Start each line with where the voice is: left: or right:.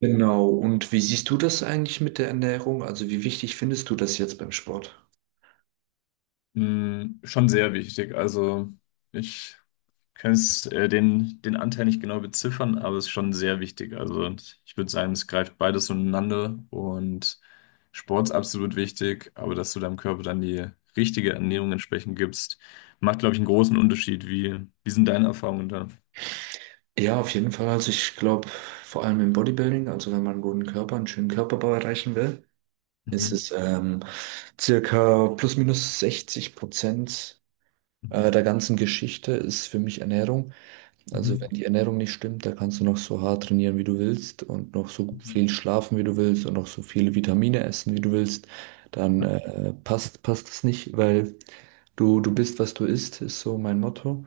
right: Genau. Und wie siehst du das eigentlich mit der Ernährung? Also wie wichtig findest du das jetzt beim Sport?
left: Schon sehr wichtig. Also ich kann es den Anteil nicht genau beziffern, aber es ist schon sehr wichtig. Also ich würde sagen, es greift beides ineinander und Sport ist absolut wichtig, aber dass du deinem Körper dann die richtige Ernährung entsprechend gibst, macht, glaube ich, einen großen Unterschied. Wie sind deine Erfahrungen da?
right: Ja, auf jeden Fall. Also ich glaube, vor allem im Bodybuilding, also wenn man einen guten Körper, einen schönen Körperbau erreichen will, ist
left: Mhm.
right: es circa plus minus 60%
left: Mhm.
right: der ganzen Geschichte ist für mich Ernährung. Also wenn
left: Mhm.
right: die Ernährung nicht stimmt, da kannst du noch so hart trainieren, wie du willst und noch so
left: Mhm.
right: viel schlafen, wie du willst und noch so viele Vitamine essen, wie du willst. Dann passt es nicht, weil du bist, was du isst, ist so mein Motto.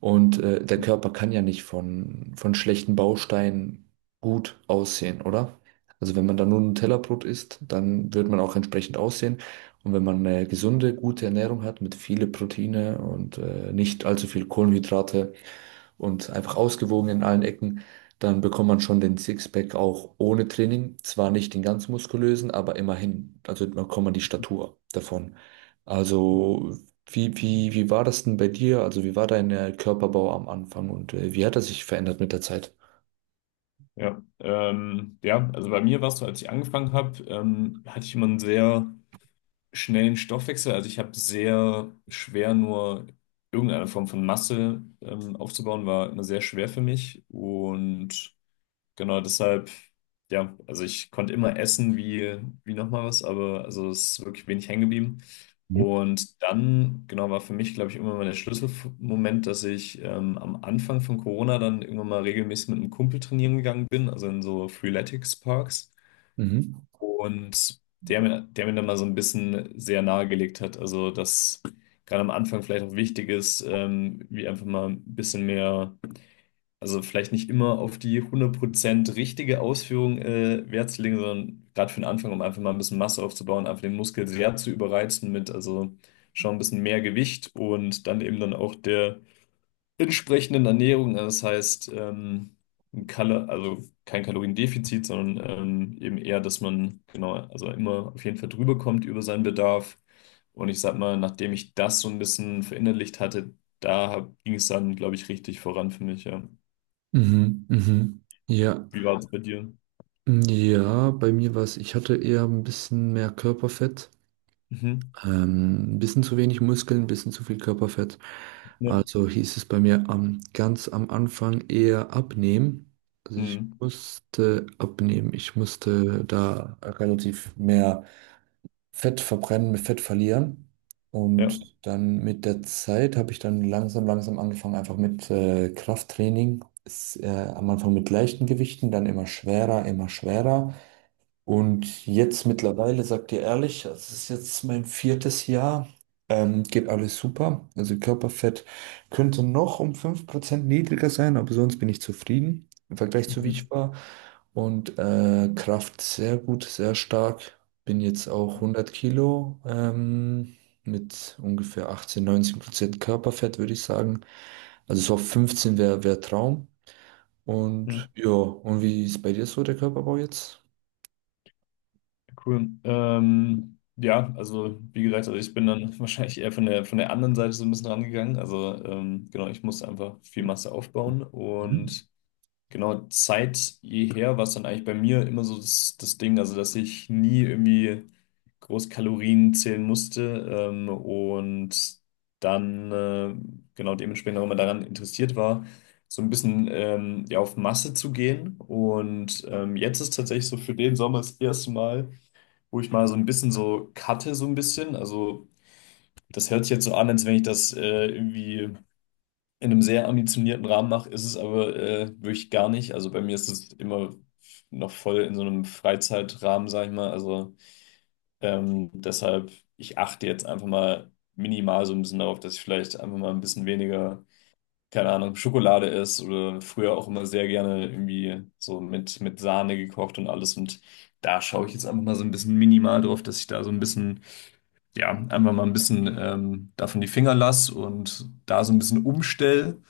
right: Und der Körper kann ja nicht von schlechten Bausteinen gut aussehen, oder? Also wenn man da nur Nutella-Brot isst, dann wird man auch entsprechend aussehen. Und wenn man eine gesunde, gute Ernährung hat mit viele Proteine und nicht allzu viel Kohlenhydrate und einfach ausgewogen in allen Ecken, dann bekommt man schon den Sixpack auch ohne Training. Zwar nicht den ganz muskulösen, aber immerhin. Also man bekommt man die Statur davon. Also wie war das denn bei dir? Also wie war dein Körperbau am Anfang und wie hat er sich verändert mit der Zeit?
left: Ja, ja, also bei mir war es so, als ich angefangen habe, hatte ich immer einen sehr schnellen Stoffwechsel. Also ich habe sehr schwer nur irgendeine Form von Masse aufzubauen, war immer sehr schwer für mich. Und genau deshalb, ja, also ich konnte immer essen wie nochmal was, aber also es ist wirklich wenig hängen geblieben.
right: Mhm.
left: Und dann, genau, war für mich, glaube ich, irgendwann mal der Schlüsselmoment, dass ich am Anfang von Corona dann irgendwann mal regelmäßig mit einem Kumpel trainieren gegangen bin, also in so Freeletics-Parks.
right: Mhm.
left: Und der mir dann mal so ein bisschen sehr nahegelegt hat, also dass gerade am Anfang vielleicht auch wichtig ist, wie einfach mal ein bisschen mehr, also vielleicht nicht immer auf die 100% richtige Ausführung Wert zu legen, sondern gerade für den Anfang, um einfach mal ein bisschen Masse aufzubauen, einfach den Muskel sehr zu überreizen mit, also schon ein bisschen mehr Gewicht und dann eben dann auch der entsprechenden Ernährung. Also, das heißt, ein Kal also kein Kaloriendefizit, sondern eben eher, dass man genau, also immer auf jeden Fall drüber kommt über seinen Bedarf. Und ich sag mal, nachdem ich das so ein bisschen verinnerlicht hatte, da ging es dann, glaube ich, richtig voran für mich, ja.
right: Mhm. Mhm. Ja.
left: Wie war es bei dir?
right: Ja, bei mir war es, ich hatte eher ein bisschen mehr Körperfett.
left: Mhm.
right: Ein bisschen zu wenig Muskeln, ein bisschen zu viel Körperfett.
left: Ja.
right: Also hieß es bei mir ganz am Anfang eher abnehmen. Also ich
left: Mhm.
right: musste abnehmen. Ich musste da relativ mehr Fett verbrennen, mit Fett verlieren.
left: Ja.
right: Und dann mit der Zeit habe ich dann langsam, langsam angefangen, einfach mit Krafttraining. Ist, am Anfang mit leichten Gewichten, dann immer schwerer, immer schwerer. Und jetzt mittlerweile, sag dir ehrlich, das ist jetzt mein viertes Jahr, geht alles super. Also Körperfett könnte noch um 5% niedriger sein, aber sonst bin ich zufrieden im Vergleich zu wie ich
left: Mhm.
right: war. Und Kraft sehr gut, sehr stark. Bin jetzt auch 100 Kilo mit ungefähr 18-19% Körperfett, würde ich sagen. Also so auf 15 wär Traum. Und
left: Mhm.
right: ja, und wie ist bei dir so der Körperbau jetzt?
left: Cool. Ja, also wie gesagt, also ich bin dann wahrscheinlich eher von der anderen Seite so ein bisschen rangegangen. Also genau, ich musste einfach viel Masse aufbauen
right: Mhm.
left: und genau seit jeher war es dann eigentlich bei mir immer so das Ding, also dass ich nie irgendwie groß Kalorien zählen musste, und dann genau dementsprechend auch immer daran interessiert war so ein bisschen ja, auf Masse zu gehen. Und jetzt ist tatsächlich so für den Sommer das erste Mal, wo ich mal so ein bisschen so cutte, so ein bisschen. Also das hört sich jetzt so an, als wenn ich das irgendwie in einem sehr ambitionierten Rahmen mache, ist es aber wirklich gar nicht. Also bei mir ist es immer noch voll in so einem Freizeitrahmen, sag ich mal. Also deshalb, ich achte jetzt einfach mal minimal so ein bisschen darauf, dass ich vielleicht einfach mal ein bisschen weniger, keine Ahnung, Schokolade esse oder früher auch immer sehr gerne irgendwie so mit Sahne gekocht und alles. Und da schaue ich jetzt einfach mal so ein bisschen minimal drauf, dass ich da so ein bisschen ja, einfach mal ein bisschen davon die Finger lass und da so ein bisschen umstell.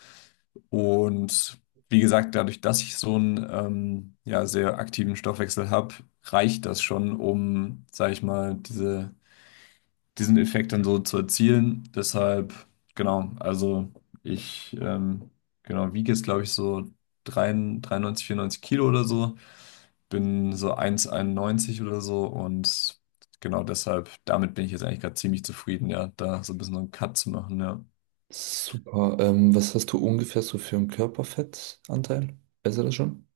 left: Und wie gesagt, dadurch, dass ich so einen ja, sehr aktiven Stoffwechsel habe, reicht das schon, um, sage ich mal, diesen Effekt dann so zu erzielen. Deshalb, genau, also ich genau, wiege jetzt, glaube ich, so 93, 94 Kilo oder so, bin so 1,91 oder so und genau deshalb, damit bin ich jetzt eigentlich gerade ziemlich zufrieden, ja, da so ein bisschen so einen Cut zu machen, ja.
right: Super. Was hast du ungefähr so für einen Körperfettanteil? Weißt du das schon?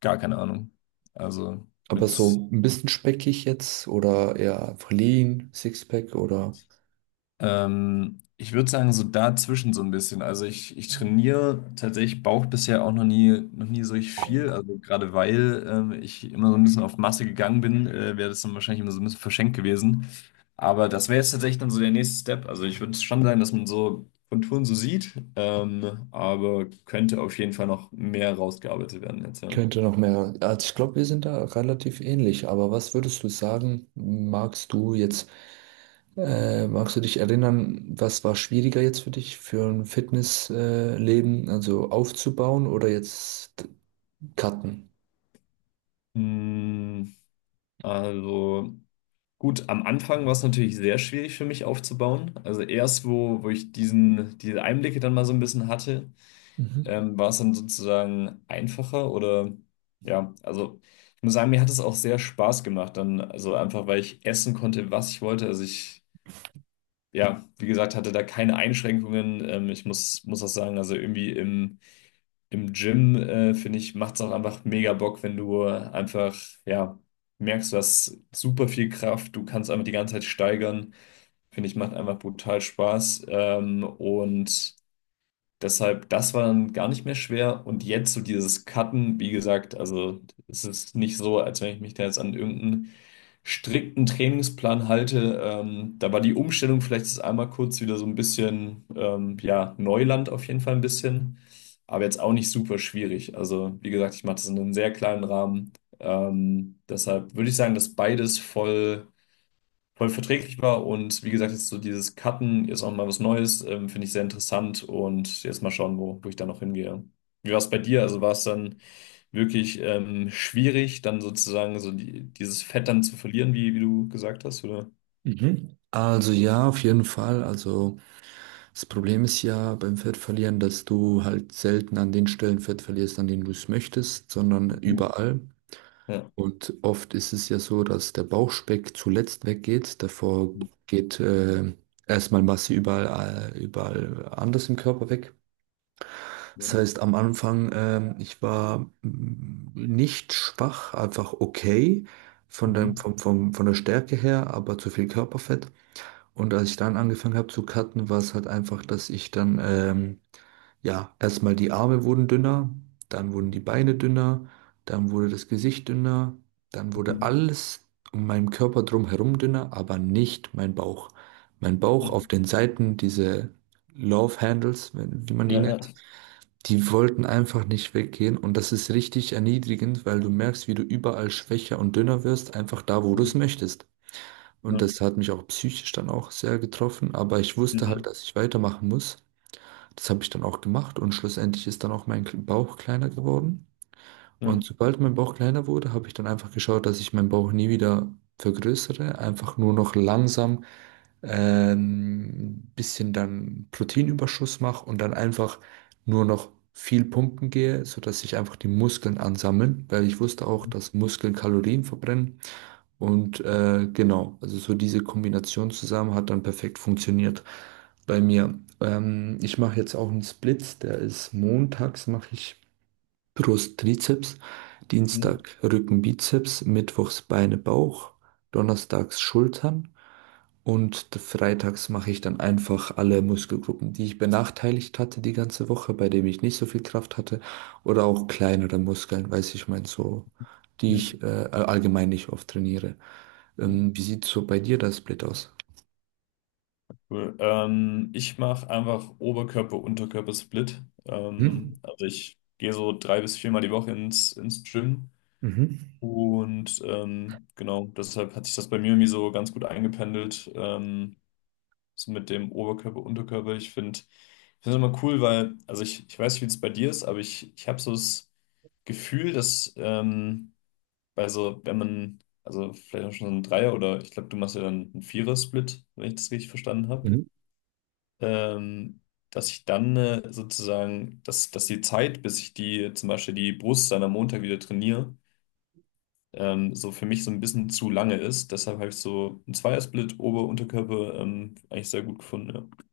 left: Gar keine Ahnung. Also
right: Aber
left: mit.
right: so ein bisschen speckig jetzt oder eher einfach lean, Sixpack oder
left: Ich würde sagen, so dazwischen so ein bisschen. Also ich trainiere tatsächlich Bauch bisher auch noch nie so richtig viel. Also gerade weil ich immer so ein bisschen auf Masse gegangen bin, wäre das dann wahrscheinlich immer so ein bisschen verschenkt gewesen. Aber das wäre jetzt tatsächlich dann so der nächste Step. Also ich würde schon sagen, dass man so Konturen so sieht, aber könnte auf jeden Fall noch mehr rausgearbeitet werden jetzt, ja.
right: könnte noch mehr. Also ich glaube, wir sind da relativ ähnlich. Aber was würdest du sagen, magst du jetzt, magst du dich erinnern, was war schwieriger jetzt für dich für ein Fitnessleben, Leben? Also aufzubauen oder jetzt cutten?
left: Mm, Also. Gut, am Anfang war es natürlich sehr schwierig für mich aufzubauen. Also erst, wo ich diese Einblicke dann mal so ein bisschen hatte,
right: Mhm.
left: war es dann sozusagen einfacher oder ja, also ich muss sagen, mir hat es auch sehr Spaß gemacht dann, also einfach, weil ich essen konnte, was ich wollte. Also ich, ja, wie gesagt, hatte da keine Einschränkungen. Ich muss auch sagen, also irgendwie im Gym, finde ich, macht es auch einfach mega Bock, wenn du einfach, ja, merkst, du hast super viel Kraft, du kannst einfach die ganze Zeit steigern. Finde ich, macht einfach brutal Spaß. Und deshalb, das war dann gar nicht mehr schwer. Und jetzt so dieses Cutten, wie gesagt, also es ist nicht so, als wenn ich mich da jetzt an irgendeinen strikten Trainingsplan halte. Da war die Umstellung vielleicht jetzt einmal kurz wieder so ein bisschen, ja, Neuland auf jeden Fall ein bisschen. Aber jetzt auch nicht super schwierig. Also, wie gesagt, ich mache das in einem sehr kleinen Rahmen. Deshalb würde ich sagen, dass beides voll voll verträglich war. Und wie gesagt, jetzt so dieses Cutten, jetzt auch mal was Neues, finde ich sehr interessant. Und jetzt mal schauen, wo ich da noch hingehe. Wie war es bei dir? Also war es dann wirklich schwierig, dann sozusagen so dieses Fett dann zu verlieren, wie du gesagt hast, oder?
right: Mhm. Also ja, auf jeden Fall. Also das Problem ist ja beim Fettverlieren, dass du halt selten an den Stellen Fett verlierst, an denen du es möchtest, sondern
left: Mhm.
right: überall.
left: Ja.
right: Und oft ist es ja so, dass der Bauchspeck zuletzt weggeht. Davor geht erstmal Masse überall, überall anders im Körper weg. Das
left: Mhm.
right: heißt, am Anfang, ich war nicht schwach, einfach okay von
left: Mhm.
right: von der Stärke her, aber zu viel Körperfett. Und als ich dann angefangen habe zu cutten, war es halt einfach, dass ich dann ja, erstmal die Arme wurden dünner, dann wurden die Beine dünner, dann wurde das Gesicht dünner, dann wurde alles um meinen Körper drumherum dünner, aber nicht mein Bauch. Mein Bauch auf
left: Mhm.
right: den Seiten, diese Love Handles, wie man die
left: Ja, ja.
right: nennt, die wollten einfach nicht weggehen und das ist richtig erniedrigend, weil du merkst, wie du überall schwächer und dünner wirst, einfach da, wo du es
left: Mhm.
right: möchtest. Und
left: Ja.
right: das hat mich auch psychisch dann auch sehr getroffen, aber ich wusste halt,
left: Mhm.
right: dass ich weitermachen muss. Das habe ich dann auch gemacht und schlussendlich ist dann auch mein Bauch kleiner geworden. Und
left: Mhm.
right: sobald mein Bauch kleiner wurde, habe ich dann einfach geschaut, dass ich meinen Bauch nie wieder vergrößere, einfach nur noch langsam bisschen dann Proteinüberschuss mache und dann einfach nur noch viel pumpen gehe, sodass sich einfach die Muskeln ansammeln, weil ich wusste auch,
left: Ja.
right: dass Muskeln Kalorien verbrennen und genau, also so diese Kombination zusammen hat dann perfekt funktioniert bei mir. Ich mache jetzt auch einen Split, der ist montags mache ich Brust, Trizeps,
left: Mhm.
right: Dienstag Rücken, Bizeps, mittwochs Beine, Bauch, donnerstags Schultern. Und freitags mache ich dann einfach alle Muskelgruppen, die ich benachteiligt hatte die ganze Woche, bei denen ich nicht so viel Kraft hatte, oder auch kleinere Muskeln, weiß ich mein, so, die
left: Ja.
right: ich allgemein nicht oft trainiere.
left: Mhm.
right: Wie sieht so bei dir das Split aus?
left: Cool. Ich mache einfach Oberkörper-Unterkörper-Split.
right: Mhm.
left: Also ich gehe so drei bis viermal die Woche ins Gym.
right: Mhm.
left: Und genau, deshalb hat sich das bei mir irgendwie so ganz gut eingependelt, so mit dem Oberkörper-Unterkörper. Ich finde es immer cool, weil, also ich weiß nicht, wie es bei dir ist, aber ich habe so das Gefühl, dass bei so, wenn man, also vielleicht auch schon so ein Dreier oder ich glaube, du machst ja dann einen Vierer-Split, wenn ich das richtig verstanden habe,
right: Mhm.
left: ähm, dass ich dann sozusagen, dass die Zeit, bis ich die zum Beispiel die Brust dann am Montag wieder trainiere, so für mich so ein bisschen zu lange ist. Deshalb habe ich so einen Zweiersplit Ober-Unterkörper eigentlich sehr gut gefunden. Ja.